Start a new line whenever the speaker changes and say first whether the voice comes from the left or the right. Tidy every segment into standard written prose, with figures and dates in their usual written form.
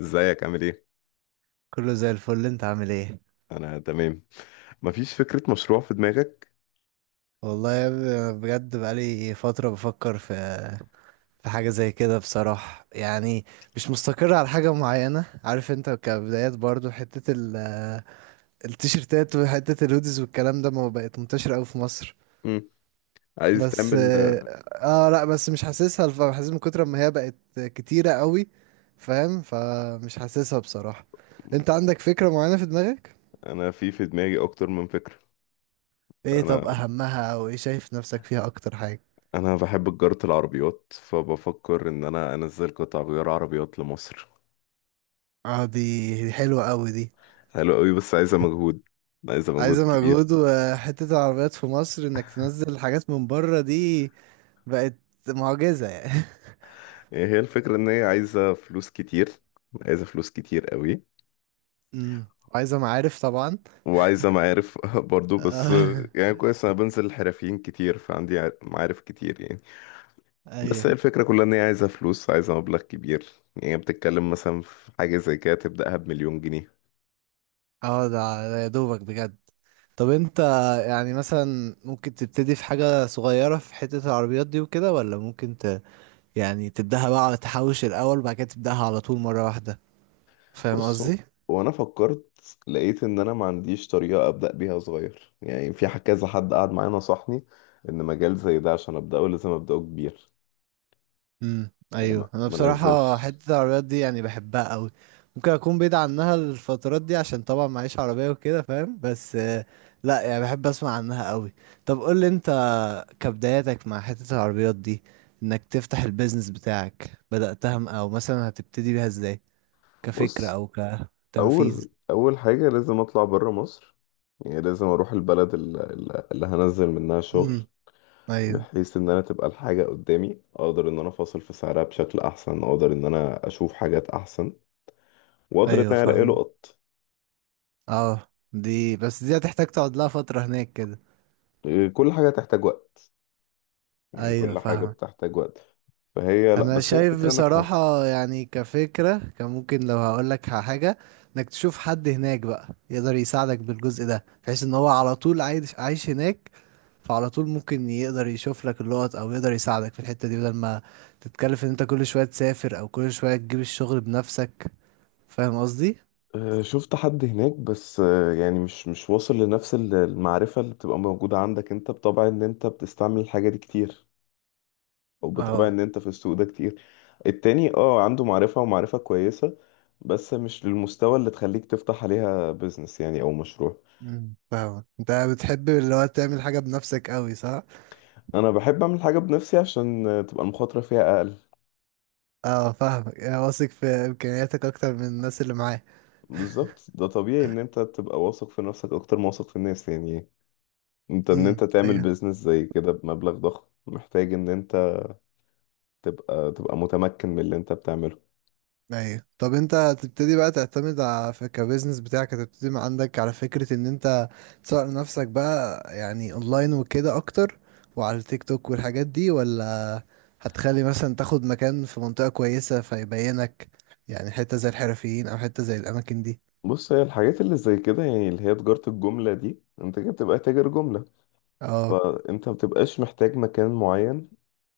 left: ازيك عامل ايه؟
right: كله زي الفل، انت عامل ايه؟
left: انا تمام. مفيش فكرة مشروع في دماغك؟
right: والله يا ابني، انا بجد بقالي فترة بفكر في حاجة زي كده بصراحة يعني. مش مستقر على حاجة معينة. عارف انت، كبدايات برضو، حتة التيشيرتات وحتة الهوديز والكلام ده ما بقت منتشرة اوي في مصر.
left: مم. عايز
right: بس
left: تعمل.
right: اه. اه، لا بس مش حاسسها حاسس من كتر ما هي بقت كتيرة قوي. فاهم؟ فمش حاسسها بصراحة. انت عندك فكرة معينة في دماغك؟
left: انا في دماغي اكتر من فكرة.
right: ايه،
left: انا
right: طب اهمها؟ او ايه شايف نفسك فيها اكتر حاجة؟
left: انا بحب تجارة العربيات، فبفكر ان انا انزل قطع غيار عربيات لمصر.
right: اه، دي حلوة قوي دي.
left: حلو قوي، بس عايزة مجهود. عايزة مجهود
right: عايزة
left: كبير.
right: مجهود. وحتة العربيات في مصر انك تنزل حاجات من بره دي بقت معجزة يعني.
left: هي الفكرة ان هي عايزة فلوس كتير. عايزة فلوس كتير قوي.
right: امم. عايزة معارف طبعا.
left: وعايزة معارف برضو. بس
right: آه.
left: يعني كويس، انا بنزل حرفيين كتير، فعندي معارف كتير يعني. بس هي
right: ايوه.
left: الفكرة كلها ان هي عايزة فلوس، عايزة مبلغ كبير. يعني بتتكلم مثلا في حاجة زي كده تبدأها بمليون جنيه.
right: اه، ده يا دوبك بجد. طب انت، يعني مثلا ممكن تبتدي في حاجة صغيرة في حتة العربيات دي وكده، ولا ممكن يعني تبدأها بقى، تحوش الأول وبعد كده تبدأها على طول مرة واحدة. فاهم
left: بص هو-
right: قصدي؟
left: وانا فكرت، لقيت ان انا ما عنديش طريقة ابدأ بيها صغير، يعني في كذا حد قعد معايا نصحني ان مجال زي ده عشان ابدأه لازم ابدأه كبير، يعني ما
right: ايوه، انا
left: ما
right: بصراحه
left: انزلش.
right: حته العربيات دي يعني بحبها قوي. ممكن اكون بعيد عنها الفترات دي عشان طبعا معيش عربيه وكده، فاهم؟ بس لا، يعني بحب اسمع عنها قوي. طب قول لي انت، كبداياتك مع حته العربيات دي، انك تفتح البيزنس بتاعك، بداتها او مثلا هتبتدي بيها ازاي، كفكره
left: بص،
right: او كتنفيذ؟
left: اول اول حاجة لازم اطلع بره مصر. يعني لازم اروح البلد اللي هنزل منها شغل،
right: امم، ايوه.
left: بحيث ان انا تبقى الحاجة قدامي، اقدر ان انا افاصل في سعرها بشكل احسن، اقدر ان انا اشوف حاجات احسن، واقدر ان
right: ايوه،
left: انا الاقي
right: فاهم.
left: لقط.
right: اه، دي بس دي هتحتاج تقعد لها فتره هناك كده.
left: إيه، كل حاجة تحتاج وقت. يعني
right: ايوه،
left: كل حاجة
right: فاهم.
left: بتحتاج وقت. فهي، لا،
right: انا
left: بس هي
right: شايف
left: فكرة ناجحة.
right: بصراحة يعني، كفكرة كان ممكن لو هقولك على حاجة، انك تشوف حد هناك بقى يقدر يساعدك بالجزء ده، بحيث ان هو على طول عايش عايش هناك. فعلى طول ممكن يقدر يشوف لك اللقط او يقدر يساعدك في الحتة دي، بدل ما تتكلف ان انت كل شوية تسافر او كل شوية تجيب الشغل بنفسك. فاهم قصدي؟
left: آه، شفت حد هناك، بس يعني مش واصل لنفس المعرفة اللي بتبقى موجودة عندك انت، بطبع ان انت بتستعمل الحاجة دي كتير، او بطبع
right: اه.
left: ان انت في السوق ده كتير. التاني عنده معرفة ومعرفة كويسة. بس مش للمستوى اللي تخليك تفتح عليها بيزنس يعني، او مشروع.
right: فاهمك، انت بتحب اللي هو تعمل حاجة بنفسك قوي، صح؟
left: انا بحب اعمل حاجه بنفسي عشان تبقى المخاطره فيها اقل.
right: اه، فاهمك، يعني واثق في امكانياتك اكتر من الناس اللي معاك.
left: بالظبط، ده طبيعي ان انت تبقى واثق في نفسك اكتر ما واثق في الناس يعني. انت ان
right: امم،
left: انت تعمل
right: ايوه.
left: بيزنس زي كده بمبلغ ضخم، محتاج ان انت تبقى متمكن من اللي انت بتعمله.
right: ايوه. طب انت هتبتدي بقى تعتمد على في كبزنس بتاعك، هتبتدي من عندك على فكرة ان انت تسوق لنفسك بقى يعني اونلاين وكده اكتر، وعلى التيك توك والحاجات دي، ولا هتخلي مثلا تاخد مكان في منطقة كويسة فيبينك، يعني حتة زي الحرفيين او حتة زي الاماكن دي؟
left: بص، هي الحاجات اللي زي كده، يعني اللي هي تجارة الجملة دي، انت كده بتبقى تاجر جملة.
right: اه،
left: فانت مبتبقاش محتاج مكان معين،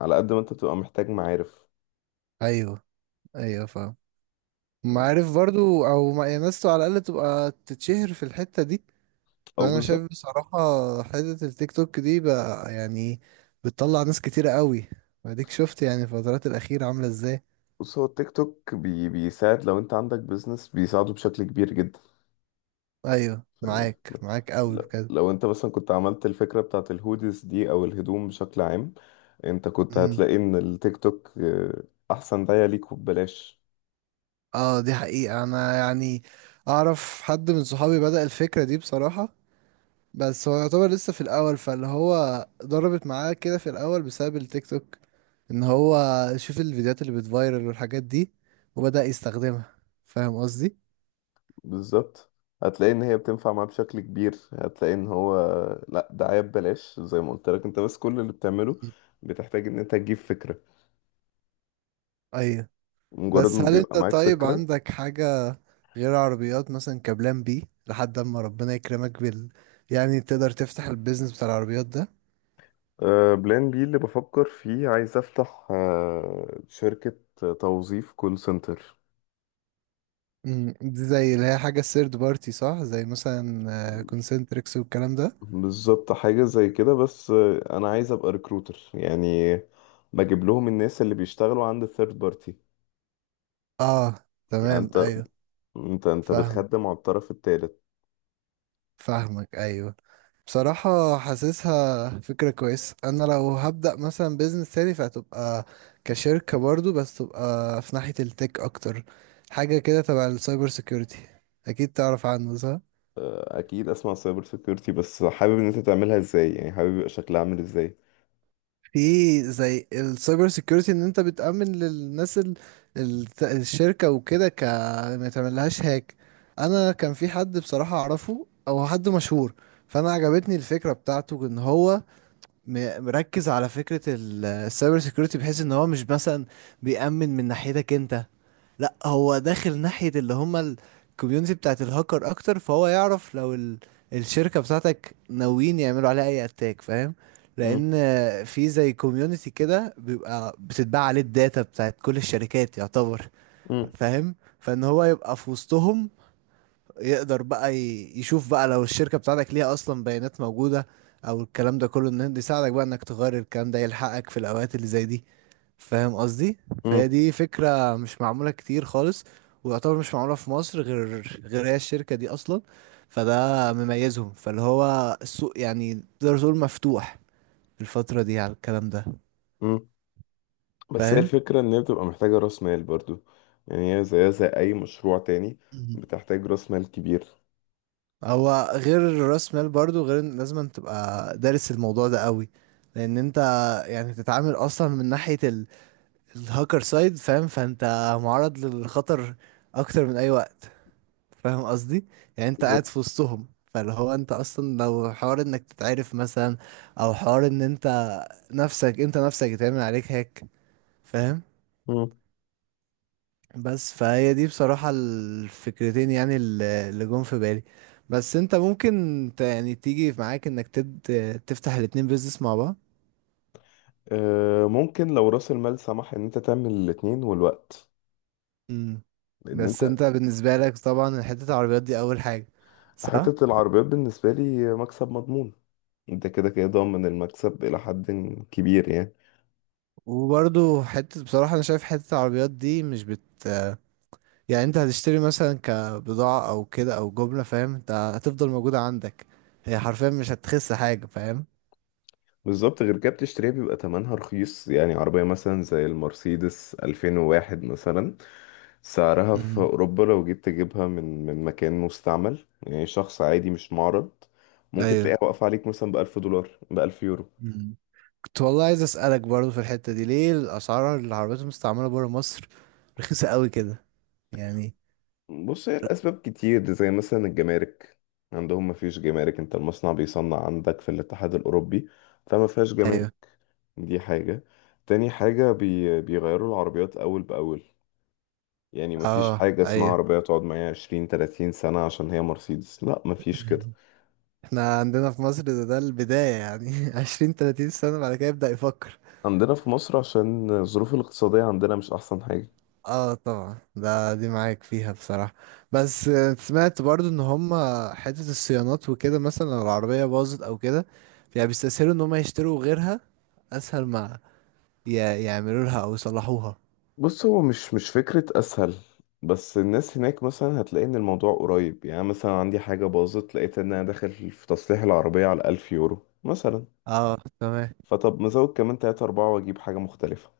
left: على قد ما انت بتبقى محتاج معارف.
right: ايوه. ايوه، فاهم. ما عارف برضو، او ما يعني ناس على الاقل تبقى تتشهر في الحتة دي.
left: او
right: فانا
left: بالظبط.
right: شايف بصراحة، حتة التيك توك دي بقى يعني، بتطلع ناس كتيرة قوي. واديك شفت يعني الفترات الأخيرة عاملة ازاي.
left: بص، هو التيك توك بيساعد، لو انت عندك بيزنس بيساعده بشكل كبير جدا.
right: ايوه،
left: فاهم
right: معاك
left: الفكرة.
right: معاك قوي
left: ل-
right: بجد.
left: لو انت مثلا كنت عملت الفكرة بتاعت الهوديز دي او الهدوم بشكل عام، انت كنت
right: مم.
left: هتلاقي ان التيك توك احسن دعاية ليك وببلاش.
right: اه، دي حقيقة انا يعني، اعرف حد من صحابي بدأ الفكرة دي بصراحة. بس هو يعتبر لسه في الاول، فاللي هو ضربت معاه كده في الاول بسبب التيك توك، ان هو شوف الفيديوهات اللي بتفايرل والحاجات دي وبدأ يستخدمها. فاهم قصدي؟
left: بالظبط. هتلاقي ان هي بتنفع معاه بشكل كبير. هتلاقي ان هو لا، دعاية ببلاش زي ما قلت لك انت، بس كل اللي بتعمله
right: مم.
left: بتحتاج ان انت تجيب فكرة.
right: ايوه.
left: مجرد
right: بس
left: ما
right: هل
left: بيبقى
right: انت
left: معاك
right: طيب
left: فكرة.
right: عندك حاجة غير عربيات مثلا، كبلان بي لحد اما ربنا يكرمك يعني تقدر تفتح البيزنس بتاع العربيات ده؟
left: اه، بلان بي اللي بفكر فيه، عايز افتح شركة توظيف كول سنتر.
right: دي زي اللي هي حاجة الثيرد بارتي، صح؟ زي مثلا كونسنتريكس والكلام ده.
left: بالظبط، حاجة زي كده. بس أنا عايز أبقى ريكروتر يعني، بجيب لهم الناس اللي بيشتغلوا عند الثيرد بارتي.
right: اه،
left: يعني
right: تمام،
left: أنت
right: ايوه.
left: أنت أنت
right: فاهم،
left: بتخدم على الطرف التالت.
right: فاهمك، ايوه. بصراحة، حاسسها فكرة كويسة. انا لو هبدأ مثلا بيزنس تاني فهتبقى كشركة برضو، بس تبقى في ناحية التك اكتر، حاجة كده تبع السايبر سيكيورتي. اكيد تعرف عنه، صح؟
left: آه، أكيد أسمع سايبر سيكيورتي. بس حابب إن أنت تعملها إزاي؟ يعني حابب يبقى شكلها عامل إزاي؟
right: في زي السايبر سيكيورتي، ان انت بتأمن للناس الشركة وكده ما يتعملهاش هاك. انا كان في حد بصراحة اعرفه، او حد مشهور، فانا عجبتني الفكرة بتاعته، ان هو مركز على فكرة السايبر سيكيورتي، بحيث ان هو مش مثلا بيأمن من ناحيتك انت، لا، هو داخل ناحية اللي هما الكوميونتي بتاعت الهاكر اكتر، فهو يعرف لو الشركة بتاعتك ناويين يعملوا عليها اي اتاك، فاهم؟
left: مم،
right: لان في زي كوميونتي كده، بيبقى بتتباع عليه الداتا بتاعت كل الشركات، يعتبر.
left: مم،
right: فاهم؟ فان هو يبقى في وسطهم، يقدر بقى يشوف بقى لو الشركة بتاعتك ليها اصلا بيانات موجودة، او الكلام ده كله، ان ده يساعدك بقى انك تغير الكلام ده يلحقك في الاوقات اللي زي دي. فاهم قصدي؟ فهي
left: مم،
right: دي فكرة مش معمولة كتير خالص، ويعتبر مش معمولة في مصر غير هي الشركة دي أصلا. فده مميزهم، فاللي هو السوق يعني تقدر تقول مفتوح في الفترة دي على الكلام ده.
left: مم. بس هي
right: فاهم.
left: الفكرة إن هي بتبقى محتاجة رأس مال برضو. يعني هي زيها زي أي مشروع تاني،
right: مم.
left: بتحتاج رأس مال كبير.
right: هو غير راس مال برضو، غير إن لازم تبقى دارس الموضوع ده قوي، لان انت يعني تتعامل اصلا من ناحية الهاكر سايد، فاهم؟ فانت معرض للخطر اكتر من اي وقت. فاهم قصدي؟ يعني انت قاعد
left: بالظبط.
right: في وسطهم. فاللي هو انت اصلا لو حوار انك تتعرف مثلا، او حوار ان انت نفسك انت نفسك يتعمل عليك هيك. فاهم؟
left: مم.
right: بس فهي دي بصراحة الفكرتين يعني، اللي جم في بالي. بس انت ممكن يعني تيجي معاك انك تفتح الاتنين بيزنس مع بعض.
left: آه، ممكن لو رأس المال سمح إن أنت تعمل الاتنين والوقت،
right: مم.
left: لان
right: بس
left: انت.
right: انت بالنسبة لك طبعا، حتة العربيات دي اول حاجة، صح؟
left: حتة العربيات بالنسبة لي مكسب مضمون. انت كده كده ضامن المكسب إلى حد كبير يعني.
right: وبرضو، حتة بصراحة انا شايف حتة العربيات دي مش يعني انت هتشتري مثلا كبضاعة او كده او جملة، فاهم؟ انت هتفضل موجودة عندك، هي حرفيا مش هتخس حاجة، فاهم؟
left: بالظبط. غير كده بتشتريها بيبقى تمنها رخيص. يعني عربية مثلا زي المرسيدس 2001 مثلا، سعرها في
right: مم.
left: أوروبا لو جيت تجيبها من مكان مستعمل، يعني شخص عادي مش معرض، ممكن
right: ايوه.
left: تلاقيها واقفة عليك مثلا بألف دولار، بألف يورو.
right: مم. كنت والله عايز اسألك برضو في الحتة دي، ليه الاسعار العربيات المستعملة برا مصر رخيصة قوي كده؟ يعني.
left: بص، هي الأسباب كتير. زي مثلا الجمارك، عندهم مفيش جمارك. انت المصنع بيصنع عندك في الاتحاد الأوروبي، فما فيهاش
right: ايوه.
left: جمارك. دي حاجة. تاني حاجة، بيغيروا العربيات أول بأول. يعني مفيش
right: اه،
left: حاجة اسمها
right: ايوه.
left: عربية تقعد معايا عشرين تلاتين سنة عشان هي مرسيدس، لا مفيش كده.
right: احنا عندنا في مصر ده البداية يعني 20 30 سنة بعد كده يبدأ يفكر.
left: عندنا في مصر عشان الظروف الاقتصادية عندنا مش أحسن حاجة.
right: اه، طبعا ده دي معاك فيها بصراحة. بس سمعت برضو ان هم حتة الصيانات وكده، مثلا لو العربية باظت او كده، يعني بيستسهلوا ان هم يشتروا غيرها، اسهل ما يعملوا لها او يصلحوها.
left: بص، هو مش فكرة أسهل. بس الناس هناك مثلا هتلاقي إن الموضوع قريب. يعني مثلا عندي حاجة باظت، لقيت إن أنا داخل في تصليح العربية على ألف يورو مثلا،
right: اه، تمام.
left: فطب مزود كمان تلاتة أربعة وأجيب حاجة مختلفة.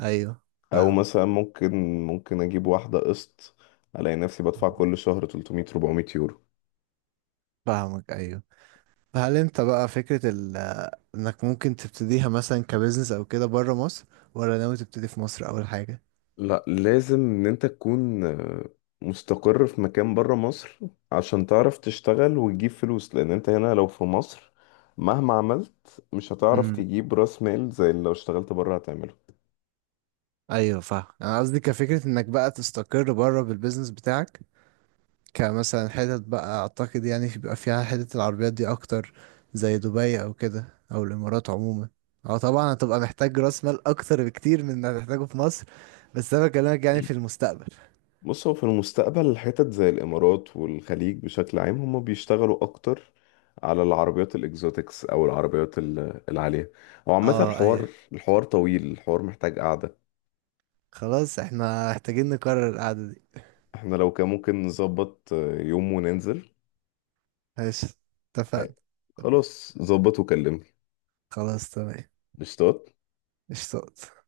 right: ايوه.
left: او
right: فاهم،
left: مثلا ممكن اجيب واحدة قسط، الاقي نفسي بدفع كل شهر 300 400 يورو.
right: فاهمك، ايوه. فهل انت بقى فكرة انك ممكن تبتديها مثلا كبزنس او كده بره مصر، ولا ناوي تبتدي في مصر اول حاجة؟
left: لا، لازم ان انت تكون مستقر في مكان برا مصر عشان تعرف تشتغل وتجيب فلوس. لان انت هنا لو في مصر، مهما عملت مش هتعرف
right: امم
left: تجيب راس مال زي اللي لو اشتغلت برا هتعمله.
right: ايوه، فاهم. انا قصدي كفكرة انك بقى تستقر بره بالبزنس بتاعك، كمثلا حتت بقى اعتقد يعني، بيبقى فيها حتت العربيات دي اكتر، زي دبي او كده، او الامارات عموما. اه، طبعا هتبقى محتاج راس مال اكتر بكتير من اللي هتحتاجه في مصر، بس انا بكلمك يعني في المستقبل.
left: بص، هو في المستقبل حتت زي الإمارات والخليج بشكل عام هم بيشتغلوا أكتر على العربيات الإكزوتكس، أو العربيات العالية. هو عامة
right: اه،
left: الحوار
right: ايوه.
left: الحوار طويل، الحوار محتاج قعدة.
right: خلاص، احنا محتاجين نكرر القعدة دي.
left: احنا لو كان ممكن نظبط يوم وننزل.
right: ماشي.
left: هي-
right: اتفقنا. اتفقنا.
left: خلاص. ظبط وكلمني.
right: خلاص تمام.
left: قشطات.
right: اشتقت.